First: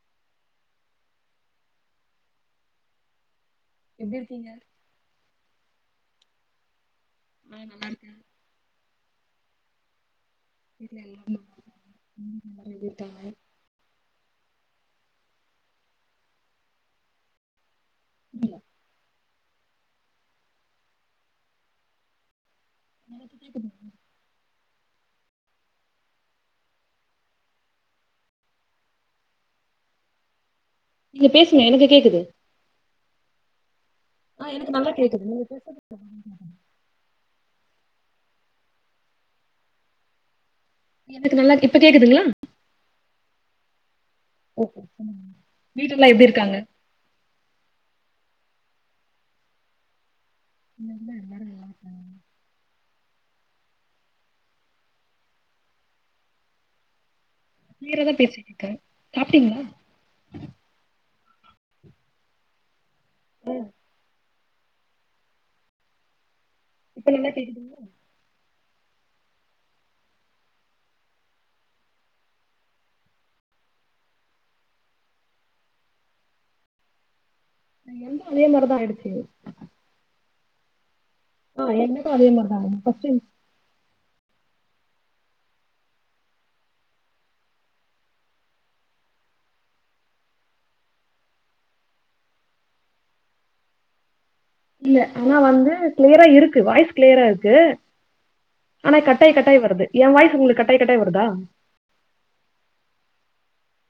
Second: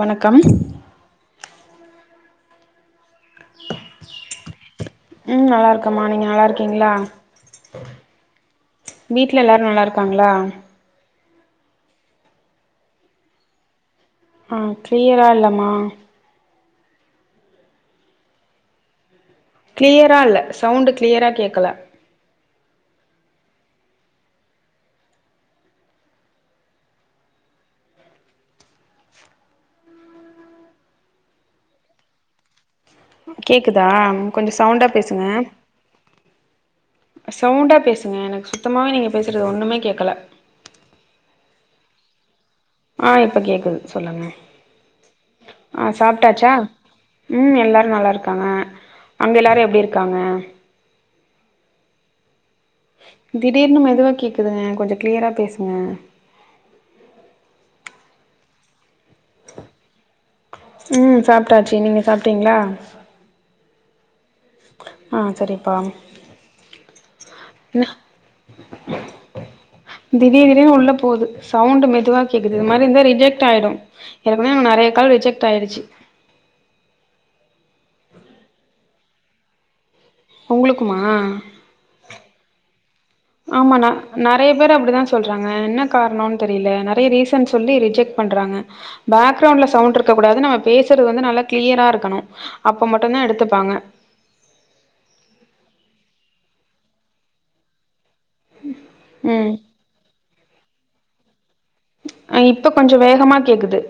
வணக்கம் எப்டி இருகீங்க ம் நல்லா இருக்கேமா நீங்க நல்லா இருக்கீங்ளா நா நல்லா இருக்கே வீட்ல எல்லாரு நல்லா இருக்காங்ளா [inaudible] எப்டி இருக்காங்க ஆ க்ளியரா இல்லமா க்ளியரா இல்ல சவுண்ட் க்ளியரா கேக்கல [inaudible] நீங்க பேசுங்க எனக்கு கேக்குது கேக்குதா ஆ கொஞ்சோ எனக்கு சவுண்டா நல்லா பேசுங்க கேக்குது [inaudible] சவுண்டா பேசுங்க எனக்கு சுத்தமாவே நீங்க பேஸ்றது ஒண்ணுமே கேக்கல எனக்கு நல்லா கேக் இப்ப கேக்குதுங்ளா ஆ இப்ப கேக்குது சொல்லுங்க ஓகே சொல்லுங்க ஆ வீட்லல்லா எப்டி சாப்ட்டாச்சா இருக்காங்க ம் எல்லாரு நல்லா இருக்காங்க அங்க எல்லாரு எப்டி இருக்காங்க இங்க எல்லாரு நல்லா இருக்காங்க திடீர்னு மெதுவா கேக்குதுங்க கொஞ்சோ க்ளியரா பேசுங்க க்ளியராதா பேசிட்ருக்கே சாப்டிங்ளா ம் சாப்ட்டாச்சு நீங்க சாப்ட்டிங்ளா ம் ஆ செரிப்பா இப்ப நல்லா கேக்குதுங்ளா திடீர் திடீர்னு உள்ள போது சவுண்ட் மெதுவா கேக்குது இத மாரி இருந்த ரிஜட் ஆயிடு ஏர்கனவே நெறைய கால் ரிஜக்ட் ஆய்டுச்சி என்து அதே மாரி தா ஆயிடுச்சு உங்குளுக்குமா ஆ எனக்கு அதே மாரி தா ஃ பஸ்ட் ஆமான்னா நெறையா பேர் அப்டித்தான் சொல்றாங்க என்ன காரணோனு தெரில நெறைய ரீசன் சொல்லி ரிஜெக்ட் பண்றாங்க பேக் ரவுண்ட்ல சவுண்ட் இருக்க கூடாது நம்ம பேசுறது வந்து நல்லா கிளியரா இருக்கணும் அப்ப மட்டும் தா எடுத்துப்பாங்க இல்ல ஆனா வந்து கிளியரா இருக்கு வாய்ஸ் கிளியரா இருக்கு ஆனா கட்டாய் ம் கட்டாய் வருது என் வாய்சு உங்குளுக்கு கட்டாய் கட்டாய் வருதா அ இப்ப கொஞ்சோ வேகமா கேக்குது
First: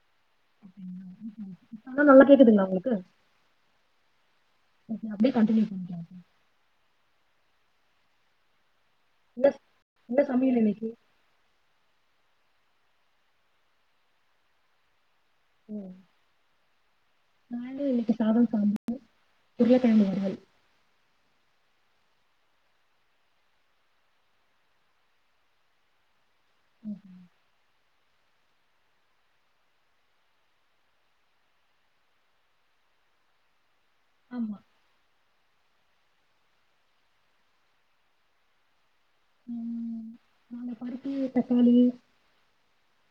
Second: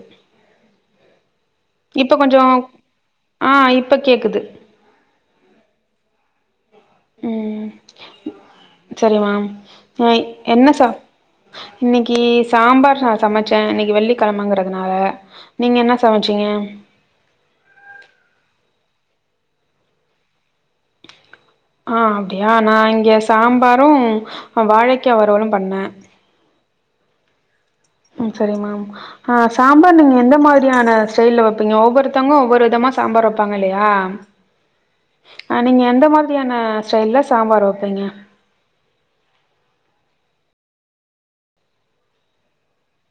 இப்ப நல்லா கொஞ்சோ கேக்குதுங்களா உங்குளுக்கு ஆ இப்ப கேக்குது அப்டியே கன்டினியூ பண்ணிகோங்க ம் செரிமா என்ன அ சமையல் என்ன இன்னைக்கு சாப் இன்னிக்கி சாம்பார் நா சமைச்சே இன்னிக்கி வெள்ளிக்கெழமைங்குறதுனால நீங்க என்ன சமைச் சிங்க நானும் இன்னிக்கி சாதம் சமச்சே உருளக்கெழங்கு வருவல் ஆ அப்டியா நா இங்க சாம்பாரும் வாழைக்கா வருவலும் பண்ணே ம்ஹ்ம். ம் செரி மா ஆ சாம்பாரு நீங்க எந்த மாரியான ஸ்டைல்ல வைப்பீங்க ஒவ்வொருத்தவங்க ஒவ்வொரு விதமா சாம்பார் வைப்பாங்க இல்லயா ஆமா அ நீங்க எந்த மாதிரியான ஸ்டைல்ல சாம்பார் வைப்பீங்க ம் அந்த பருப்பு தக்காளி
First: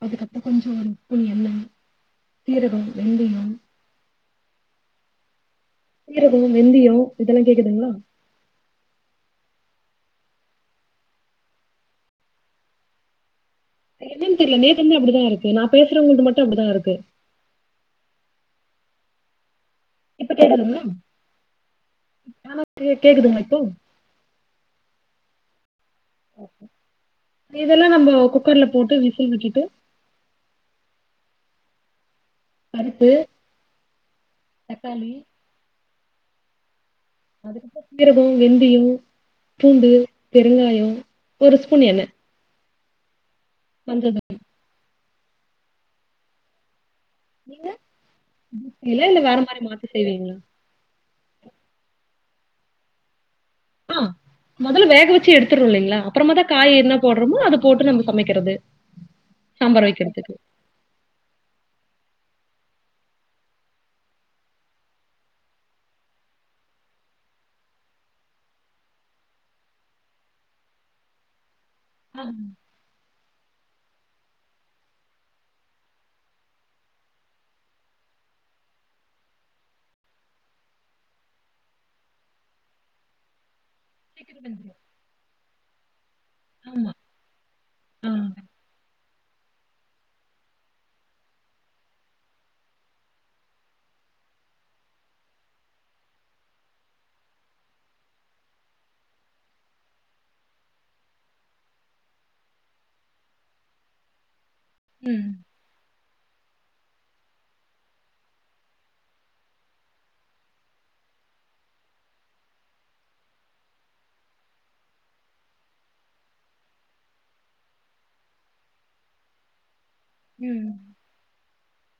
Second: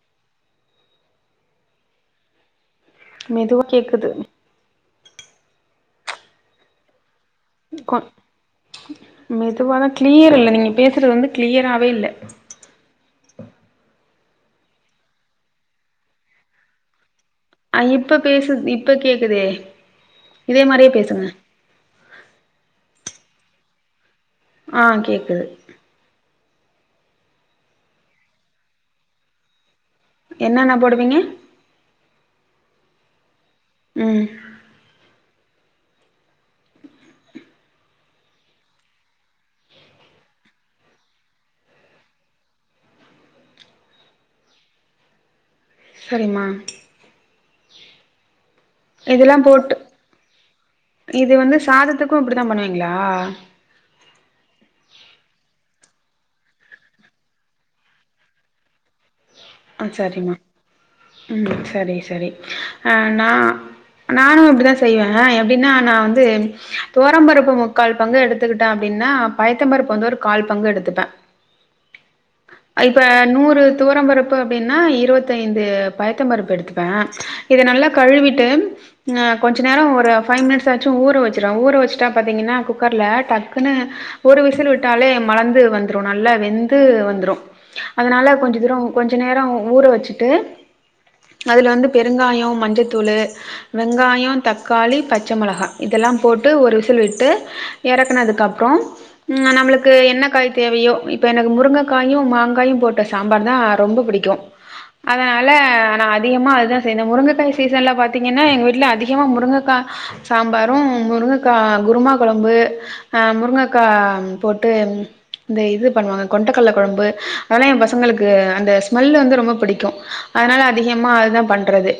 அதுக்கப்றோ கொஞ்சோ ஒரு உப்பு எண்ணெ சீரகம் வெந்தயம் மெதுவா கேக்குது சீரகோ வெந்தியோ இதெல்லா கேக்குதுங்களா கொ மெதுவா தா கிளியர் இல்ல நீங்க பேசுறது வந்து கிளியராவே இல்ல என்னனு தெரில நேத்துலருந்தே அப்டிதா இருக்கு நா பேசுறவங்கள்ட்ட மட்டும் அப்டிதான் இருக்கு அ இப்ப பேசு இப்ப கேக்குதே இப்ப இதே கேக்குதுங்களா மாரியே பேசுங்க ஆ கேக்குதுங்களா இப்போ ஆ கேக்குது இதெல்லா நம்ம குக்கர்ல போட்டு விசில் விட்டுட்டு என்னென்ன போடுவீங்க பருப்பு ம் தக்காளி அதுக்கப்றோ சீரகோ வெந்தியோ பூண்டு பெருங்காயோ ஒரு ஸ்பூன் எண்ணெ மஞ்சத் [inaudible] செரிமா நீங்க இல்லல்ல இதெல்லா வேற மாரி போட்டு மாத்தி செய்வீங்ளா இது வந்து சாதத்துக்கு இப்டித்தா பண்ணுவீங்ளா அ மொதல்ல வேக வெச்சு எடுத்துரோ இல்லிங்ளா அப்றமா தா காய் எதுனா போட்றோமோ அத போட்டு நம்ம சமைக்கிறது ஆ சாம்பார் வைக்கிறதுக்கு. சரிமா ம் சரி சரி அ நா நானு அப்டிதா செய்வே எப்டின்னா நா வந்து துவரம்பருப்பு முக்கால் பங்கு எடுத் துக்கிட்டோ அப்டின்னா பய்த்தம் பருப்பு வந்து ஒரு கால் பங்கு எடுத்துப்பே அ இப்ப நூறு துவரம் பருப் பு அப்டின்னா இருவத்தைந்து பய்த்த பருப்பு எடுத்துப்பே இத நல்லா கழுவிட்டு அ கொஞ்ச நேரோ ஒரு ஃபைவ் மினிட்ஸ் ஆச்சு ஊற வெச்சிடுவே ஊற வெச்சுட்டா பாத்தீங்கன்னா குக்கர்ல ட ப்புனு ஒரு சீக்கிரம் விசில் வெந்துரும். விட்டாலே மலந்து வந்துரு நல்லா வெந்து ஆமா. வந்துரு ஆ. அதனால கொஞ்ச தூர கொஞ்ச நேரோ ஊற வெச்சிட்டு அதுல வந்து பெருங்காயோ மஞ்சத்தூளு வெங்காயோ தக்காளி பச்ச மெளகா இதெல்லா போட்டு ஒரு விசில் விட்டு எறக்குனதுக்கு அப்றோ ம் நம்மளுக்கு என்ன காய் தேவயோ இப்ப எனக்கு முருங்கக்காயு மாங்காயு போட்ட சாம்பார் தா ரொம்ப புடிக்கு ம். அதனால நா அ திகமா இதா செய்னே முருங்கக்காய சீசன்ல பாத்தீங்கன்னா எங்க வீட்ல அதிகமா முருங்கக்கா சாம்பாரு முருங்கக்கா குருமா கொழம்பு அ முருங்கக்கா போட்டு இந்த இது பண்ணுவாங்க கொண்டக்கல்ல கொழம்பு அதெல்லா எ பசங்களுக்கு அந் த ஸ்மெல் வந்து ரொம்போ புடிக்கு அதனால ம். அதிகமா அதா பண்றதே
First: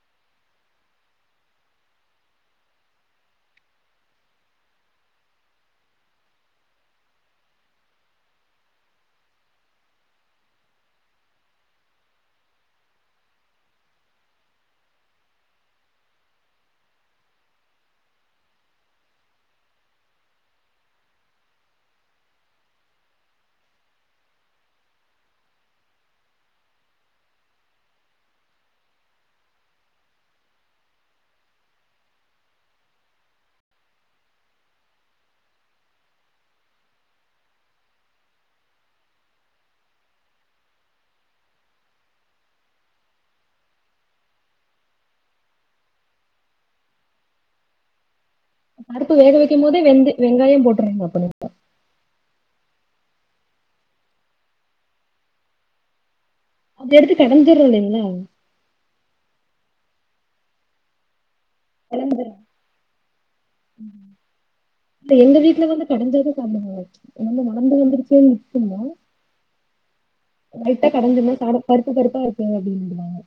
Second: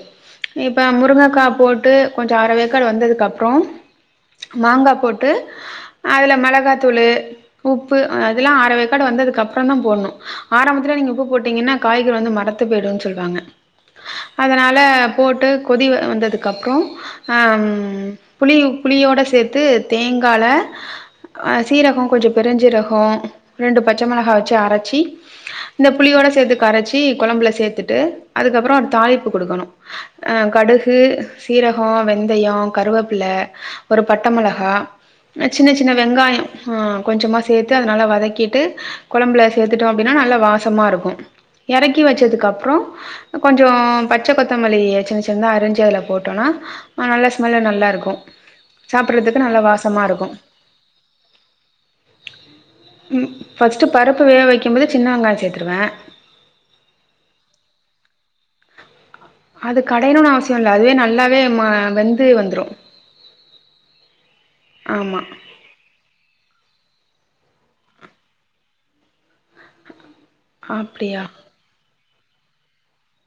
இப்ப முருங்கக்கா போட்டு கொஞ்ச அரவேக்காடு வெந்ததுக்கு அப்றோ மாங்கா போட்டு அதுல மெளகாத்தூளு உப்பு அ அதெல்லா ஆரவேக்காடு வந்ததுக்கப்பறந்தா போடணு ஆரம்பத்துல நீங்க உப்பு போட்டீங்கன்னா காய்கறி வந்து மரத்து போய்டுன் சொல்வாங்க அதனால போட்டு கொதி வந்ததுக்கப்றோ அம் புளி புளியோட சேத்து தேங்கால அ சீரகோ கொஞ்ச பெருஞ்சீரகோ ரெண்டு பச்சை மெளகா வெச்சு அரச்சி இந்த புளியோட சேத்து கரச்சி கொழம்புல சேத்துட்டு அதுக்கப்பறோ ஒரு தாளிப்பு குடுக்கணு அ கடுகு சீரகோ வெந்தயோ கருவேப்பில ஒரு பட்டமிளகா சின்ன சின்ன வெங்காயோ அ கொஞ்சமாக சேத்து அத நல்ல வதக்கிட்டு கொழம்புல சேத்துட்டோ அப்டின்னா நல்லா வாசமா இருக்கு எறக்கி வெச்சதுக்கப்றோ கொஞ்சோ பச்ச கொத்தமல்லி சின்ன சின்னதா அரஞ்சி அதுல போட்டோனா ஆ நல்லா ஸ்மெல்லு நல்லா இருக்கு பருப்பு வேக சாப்புட்றதுக்கு வைக்குமோதே வெந்து வெங்காயோ போட்ருங் அப் பண் உம் ஃபர்ஸ்ட்டு பருப்பு வேக வைக்கும் போதே சின்ன வெங்காயோ சேத்துருவே அது எடுத்து கடஞ்சிறோ இல்லைங்கள அது கடையணுனு அவசியோ இல்ல அதுவே நல்லாவே மா கலந்து இப்ப ஆமா எங்க வீட்ல வந்து கடஞ்சதது தண்ணிமார் ரொம்ப [unintelligible] வந்த [unintelligible] மா லைட்டா அப்டியா கடஞ்சிருந்தா சாதோ பருப்பு பருப்பா இருக்கு அப்டின்னுடுவாங்க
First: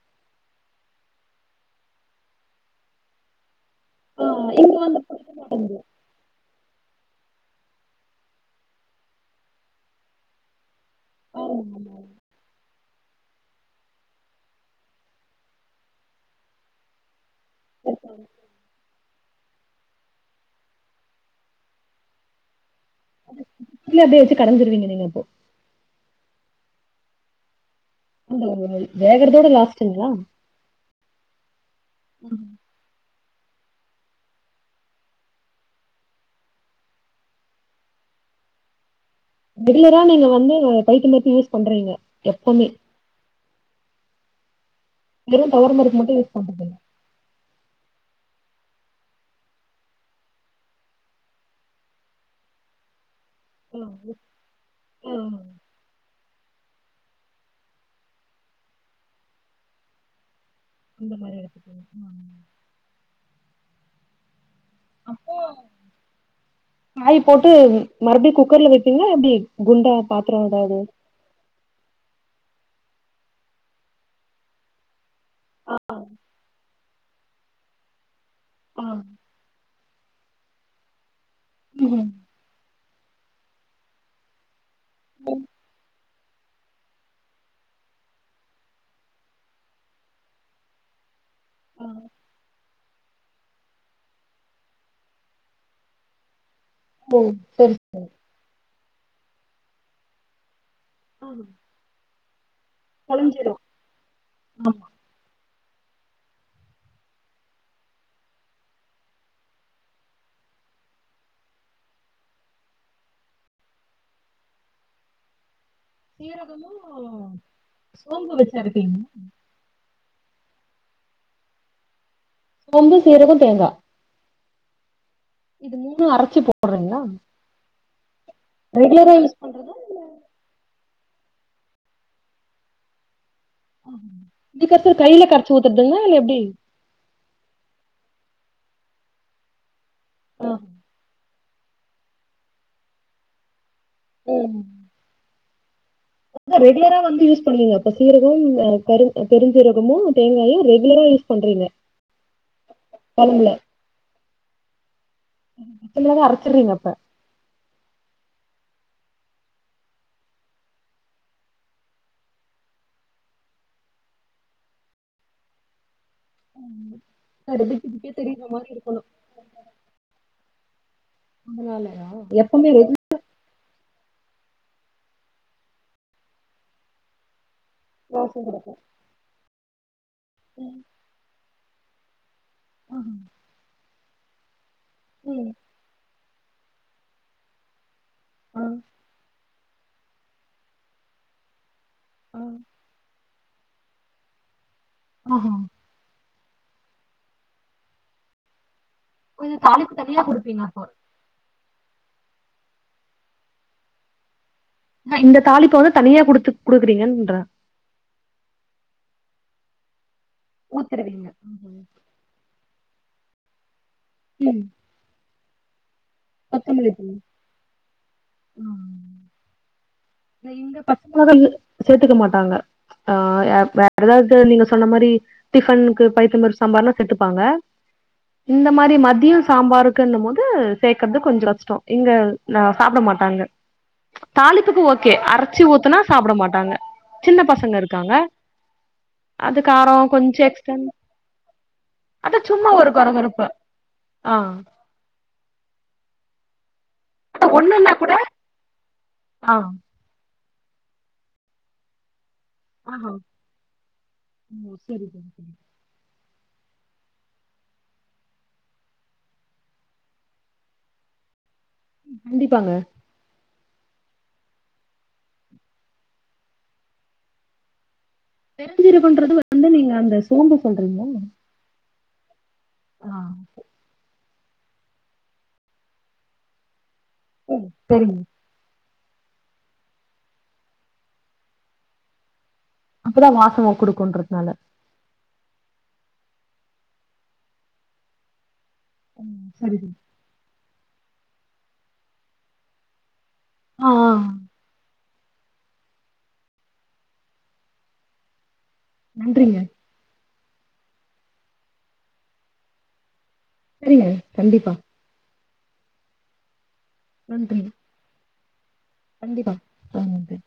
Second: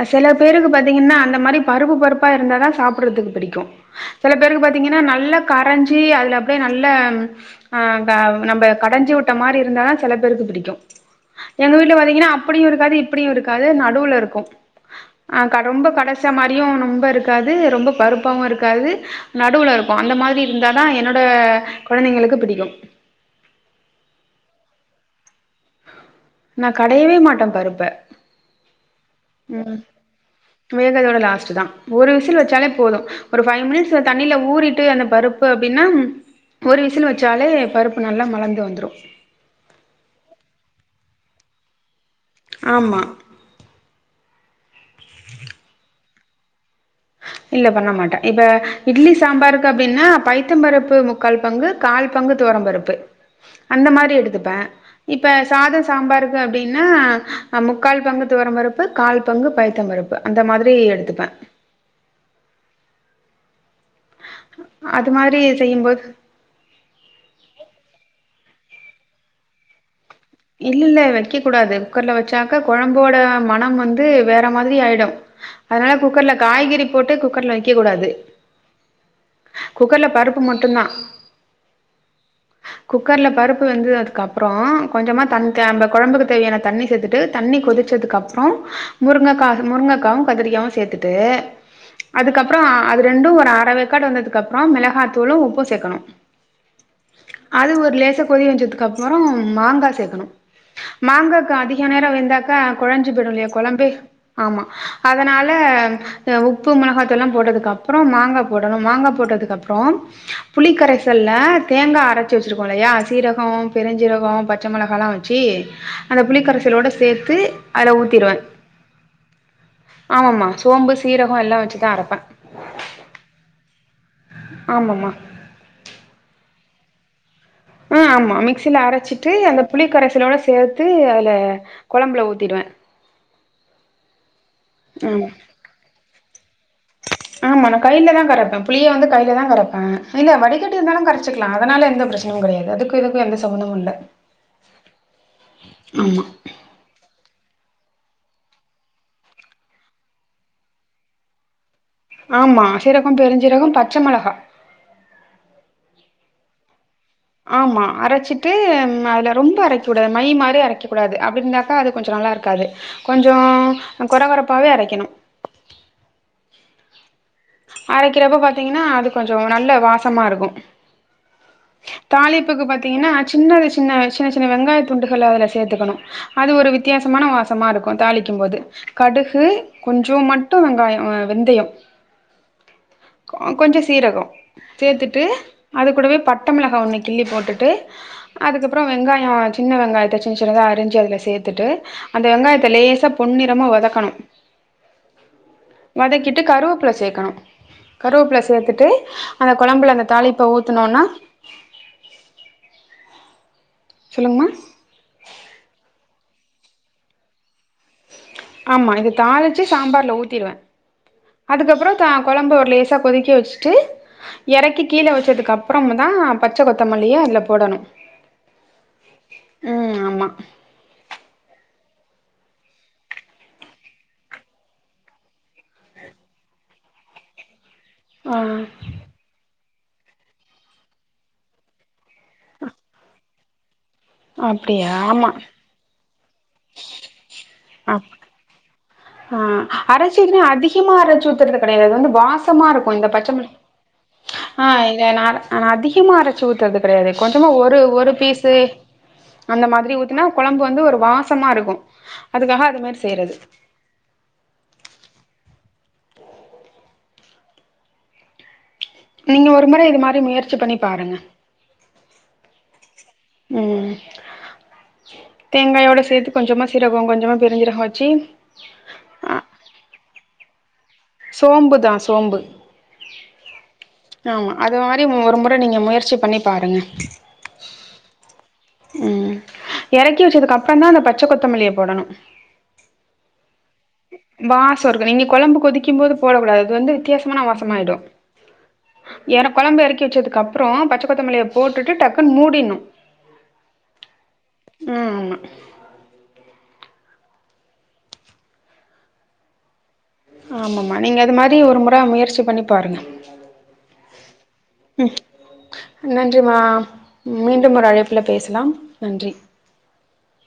ஆ செல பேருக்கு பாத்தீங்கன்னா அந்த மாரி பருப்பு பருப்பா இருந்தாதா சாப்புறதுக்கு பிடிக்கு ஆ செல பேருக்கு இங்க வந்து பாத்தீங்கன்னா நல்ல கரஞ்சி அதுல அப்டியே நல்ல ஆ க நம்ம கடைஞ்சி விட்ட மாரி இருந்தா தா செல பேருக்கு பிடிக்கு எங்க ஆமாமா. வீட்ல பாத்தீங்கன்னா அப்படியு இருக்காது இப்படியு இருக்காது நடுவுல இருக்கு அ க ரொம்ப கடைஞ்ச மாரியு ரொம்ப இருக்காது ரொம்ப பருப்பாவு இருக்காது நடுவுல இருக்கோ அந்த மாரி இருந்தா தா என்னோட குழந்தைங்களுக்கு பிடிக்கு உள்ள அப்படியே வெச்சு கடஞ்சிருவீங்க நீங்க இப்போ நா கடையவே மாட்டே பாருப்ப வேகரதோட லாஸ்ட்டுங்களா வேதகதோட லாஸ்ட்டு தா ஒரு விசில் வெச்சாலே போது ஒரு ஃபைவ் மினிட்ஸ்ஸு தண்ணில ஊறிட்டு அந்த பருப்பு அப்டின்னா ஒரு விசில் வெச்சாலே பருப்பு நல்லா மலந்து வந்துரு ரெகுலர்ரா நீங்க வந்து பைத்தம் பருப்பு யூஸ் பண்றீங்க எப்பமே ஆமா வெறு தொவரம் பருப்பு மட்டு யூஸ் பண்றதுதில்ல இல்ல பண்ண மாட்டே இப்ப இட்லி சாம்பாருக்கு அப்டின்னா பைத்தம் பருப்பு முக் கால் பங்கு கால் பங்கு துவரம்பருப்பு ஆ அந்த மாரி எடுத்துப்பே ஆ, இப்ப சாதோ சாம்பாருக்கு அப்டின்னா முக்கால் பங்கு துவரம் பருப்பு கால் பங்கு பைத்தம் பருப்பு அந்த மாதிரி அந்த எடுத்துப்பே மாரி எடுத்துக்கோங்க ஆ அது அப்போ மாரி செய்யும் போது காய் போட்டு மறுபடியு குக்கர்ல வைக்கனுமா எப்டி குண்டா பாத் இல்ல வைக்க கூடாது குக்கர்ல வச்சாக்க குழம்போட மனம் வந்து வேற மாதிரி ஆயிடு அதனால குக்கர்ல காய்கறி போட்டு குக்கர்ல வைக்க கூடாது ஆ குக்கர்ல பருப்பு மட்டுதா உம் குக்கர்ல பருப்பு வெந்துதுக்கு அப்றோ கொஞ்சமா தக்க குழம்புக்கு தேவையான தண்ணி சேத்துட் டு தண்ணி கொதிச்சதுக்கப்றோ முருங்கா அது முருங்காவு கத்திரிக்காவு சேத்துட்டு அதுக்கப்றோ அது ரெண்டு ஒரு அறவேக்காடு வந்ததுக்கு அப்புறோ மிளகாயத்தூளு உப்பு சேக்கணு ஓ அது சரி ஒரு சரி லேச கொதி வச்சதுக்கு அப்றோ மாங்கா சேக்கணு ஆ மாங்காக்கு அதிக நேரோ வெந்தாக்கா கொழஞ்சு போயிடு இல்லையா கொலஞ்சிரு கொழம்பு ஆமா அதனால து உப்பு மிளகாத்தூளு எல்லா போட்டதுக்கு அப்றோ மாங்கா போடணு மாங்கா போட்டதுக்கு அப்றோ புளிக்கரைசல்ல தேங்கா அரைச்சு வச்சிருக்கோ இல்லையா சீரகோ பெருஞ்சீரகோ பச் ச மொளகால்லா வச்சி அந்த சீரகமு புளிக்கரைசலோட சேத்து அதுல சோம்பு ஊத்திறுவே வச்சு அரைப்பீங்க ஆமாம்மா சோம்பு சீரகோ எல்லா வச்சு தா அரப்பே கொம்பு சீரகோ தேங்கா ஆம்மாமா இது மூனு அரைச்சி போடுறீங்களா ஆ ஆமா மிக்சில ரெகுலரா அரச்சிட்டு யூஸ் அந்த பண்றதா புளிக்கரசலோட சேத்து அத கொழம்புல ஊத்திடுவ ஆ ஆ இதுக்கப்போ ஆமா கையில கரச்சி ஊத்துறதுங்ளா இல்ல எப்டி ஆமா நா கையில தா கரப்ப புலிய வந்து கையில தா கரப்பே இல்ல ஆ வடிக்கட்டி இருந்தாலு கரச் ச்சிக்கலா அதனால எந்த பிரச்சனையு கெடையாது அதுக்கு இதுக்கு எந்த சம்பந்தமு இல்ல ம் ஆம்மா ரெகுலரா வந்து யூஸ் பண்ணுவீங்க இப்ப சீரகோ பெருஞ்சீரகமு தேங்காயு ரெகுலரா யூஸ் பண்றீங்க ஆம்மா சீரகோ குழம்புல பெருஞ்சீரகோ பச்ச மிளகா மொத்தமாவே அரச்சீறீங்க அப்ப ஆம்மா அரச்சிட்டு ம் அதுல ரொம்ப அரைக் கூடாது மை மாரி அரைக்க கூடாது அப்டி இருந்தாக்கா அது கொஞ்சோ நல்லா இருக்காது கொஞ்சோ கொர கொறப்பாவே அரைக்குணு அது பிச்சு பிச்சே அரைக்கிறப்ப தெரியுற மாதிரி பாத்தீங்கன்னா இருக்கணும் அது கொஞ்சோ நல்ல வாசமா இருக்கு அதனாலயா தாலிப்புக்கு எப்பவுமே ரெகுலர் பாத்தீங்கன்னா சின்னது சின்ன சின்ன சின்ன வெங்காயோ துண்டுகள அதுல சேத்துக்குணு அது ஒரு வித்தியாசமான வாசமா இருக்கு தாளிக்கு வாசம் போது கிடைக்கும் கடுகு கொஞ்சோமா மட்டு வெங்காயோ வெந்தையோ கொஞ்சோ சீரகோ சேத்துட்டு ம், அது கூடவே வட்டமிளகா ஒன்னு கிள்ளி போட்டுட்டு ஆ, அதுக்கப்றோ வெங்காயோ வச் சின்ன வெங்காயத்த சின்ன சின்னதா அரிஞ்சி அதுல சேத்துட்டு அந்த ஆ. வெங்காயத்த லேசா பொன்னிறமா வதக்கணு ஆஹு வதக்கிட்டு கருவேப்பில சேக்குணு கருவேப்பில சேத்துட்டு அந்த இது தாளிப்பு கொழம்புல அந்த தனியா தாலிப்ப கொடுப்பீங்க அப்போ ஊத்தனோன்னா சொல்லுங்கம்மா இந்த தாலிப்ப வந்து தனியா குடுத்து குடுக்குறீங்கன்ற ஆம்மா இது தாளிச்சு சாம்பார்ல ஊத்திடுவ ஊத்துருவீங்க அதுக்கப்றோ கொழம்பு ஒரு லேசா கொதிக்க வச்சுட்டு ம், இறக்கி கீழ வச்சதுக்கு அப்புறம் தா பச்ச கொத்தமல்லி அதுல போடணு ம் ஆமா இங்க பச்ச மொளகா சேத்துக்க மாட்டாங்க ஆ எ வேற எதாவுது நீங்க சொன்ன மாரி டிஃபனுக்கு பைத்தம்பருப்பு சாம்பார்ல சேத்துப்பாங்க ஆ இந்த மாரி மதியோ சாம்பாருக்குன்னும் போது சேக்கற்து கொஞ்சோ கஷ்டோ இங்க நா சாப்பட மாட்டாங்க தாலிப்புக்கு அப்டியா ஓ ஆமா ச்சி ஊத்துனா சாப்பட மாட்டாங்க சின்ன பசங்க அப் இருக்காங்க ஆ அது காரோ அரச்சீங்னா கொஞ்சோ எக்ஸ்டன் அதிகமா அரச்சு ஊத்துறது கெடையாது அது வந்து அதா சும்மா ஒரு வாசமாருக்கு இந்த பச்சமிள கொரகொரப்பு ஆ இத நாற நா அதிகமா அரச்சு ஊத்துறது கெடையாது கொஞ்சமா ஒரு ஒண்ணுன்னா ஒரு கூட பீஸு ஆ அந்த மாதிரி ஊத் தின்னா கொழம்பு வந்து ஒரு வாசமாருக்கு அதுக்காக அது மேரி செய்றது ஓ செரி செரி செரி நீங்க ஒரு முற இது மாரி முயற்சி பண்ணி பாருங்க கண்டிப்பாங்க ம் தேங்காயோட சேத்து கொஞ்சமா சீரகோ கொஞ்சமா பெருஞ்சீரகோ வச்சி பெருஞ்சீரகோன்றது வந்து நீங்க அந்த சோம்ப சொல்றீங்ளா சோம்பு தா சோம்பு ஆ ஆமா அது மாரி ஒரு முற நீங்க முயற்சி பண்ணி பாருங்க ம் செரிங்க ம் எறக்கி வச்சதுக்ப்பரந்தா அந்த பச்ச கொத்தமல்லிய போடணு அப்பதா வாசோ குடுக்குன்றத்னால ச்சோர்கு நீங்க கொழம்பு கொதிக்கும் போது போடக் கூடாது அது வந்து வித்யாசமான வாசமாய்டு ம் எனா சரி கொழம்பு சரி எறக்கி வச்சதுக் கப்றோ பச்ச கொத்தமல்லிய போட்டுட்டு டக்குன் மூடிர்னு ஆ ம் ஆமா நன்றிங்க ஆமம்மா நீங்க அது மாரி ஒரு முற முயற்சி பண்ணி பாருங்க செரிங்க கண்டிப்பா ம் நன்றிமா நன்றி மீண்டும் ஒரு அழைப்புல பேசலாம் நன்றி கண்டிப்பா தோழி நன்றி